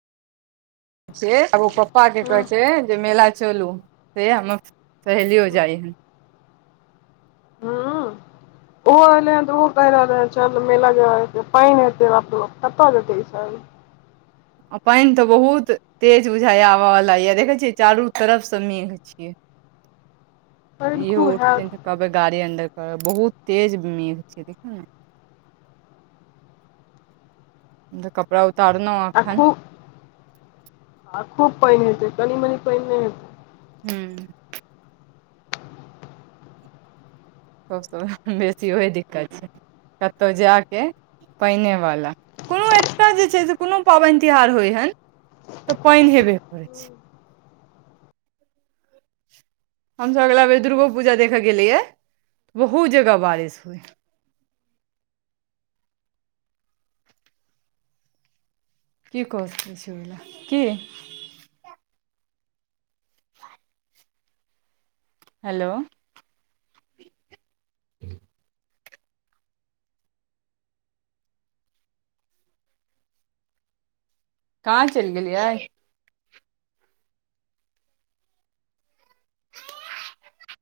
से आब ओ पप्पाके हँ कहैत छैय जे मेला चलू से हमर सहेली यो जाइ ह हँऽ ओहो एले हन तऽ ओहो कहि रहले है चल मेलाजा के पानि हेते बाप रोऽ बाप कतऽ जेते ई सब आ पानि तऽ बहुत तेज बुझाइये आब बला या देखे छियै चारू तरफ स मेघ छैय [inaudible] इहो खूब हैत उठतिन तऽ कहबे गाड़ी अंन्दर करेऽ बहुत तेज मेघ छै देखुने तऽ कपड़ा उतारलहुँ आ एखन खूब आ खूब पानि हेतै कनि मनी पानि नहि हेतै हूँ सभसँ बेसी ओही दिक्कत छै कतहु जायके पैनेवला कोनो एत्तजे छै से कोनो पाबनि तिहार होइहन तऽ पानि हेबे करै छै हमसब अगिलाबेर दुर्गो पूजा देखऽ गेल रहियै बहुत जगह बारिश होइ कि कस छै बला की हेलो कहाँ चलि गेलियै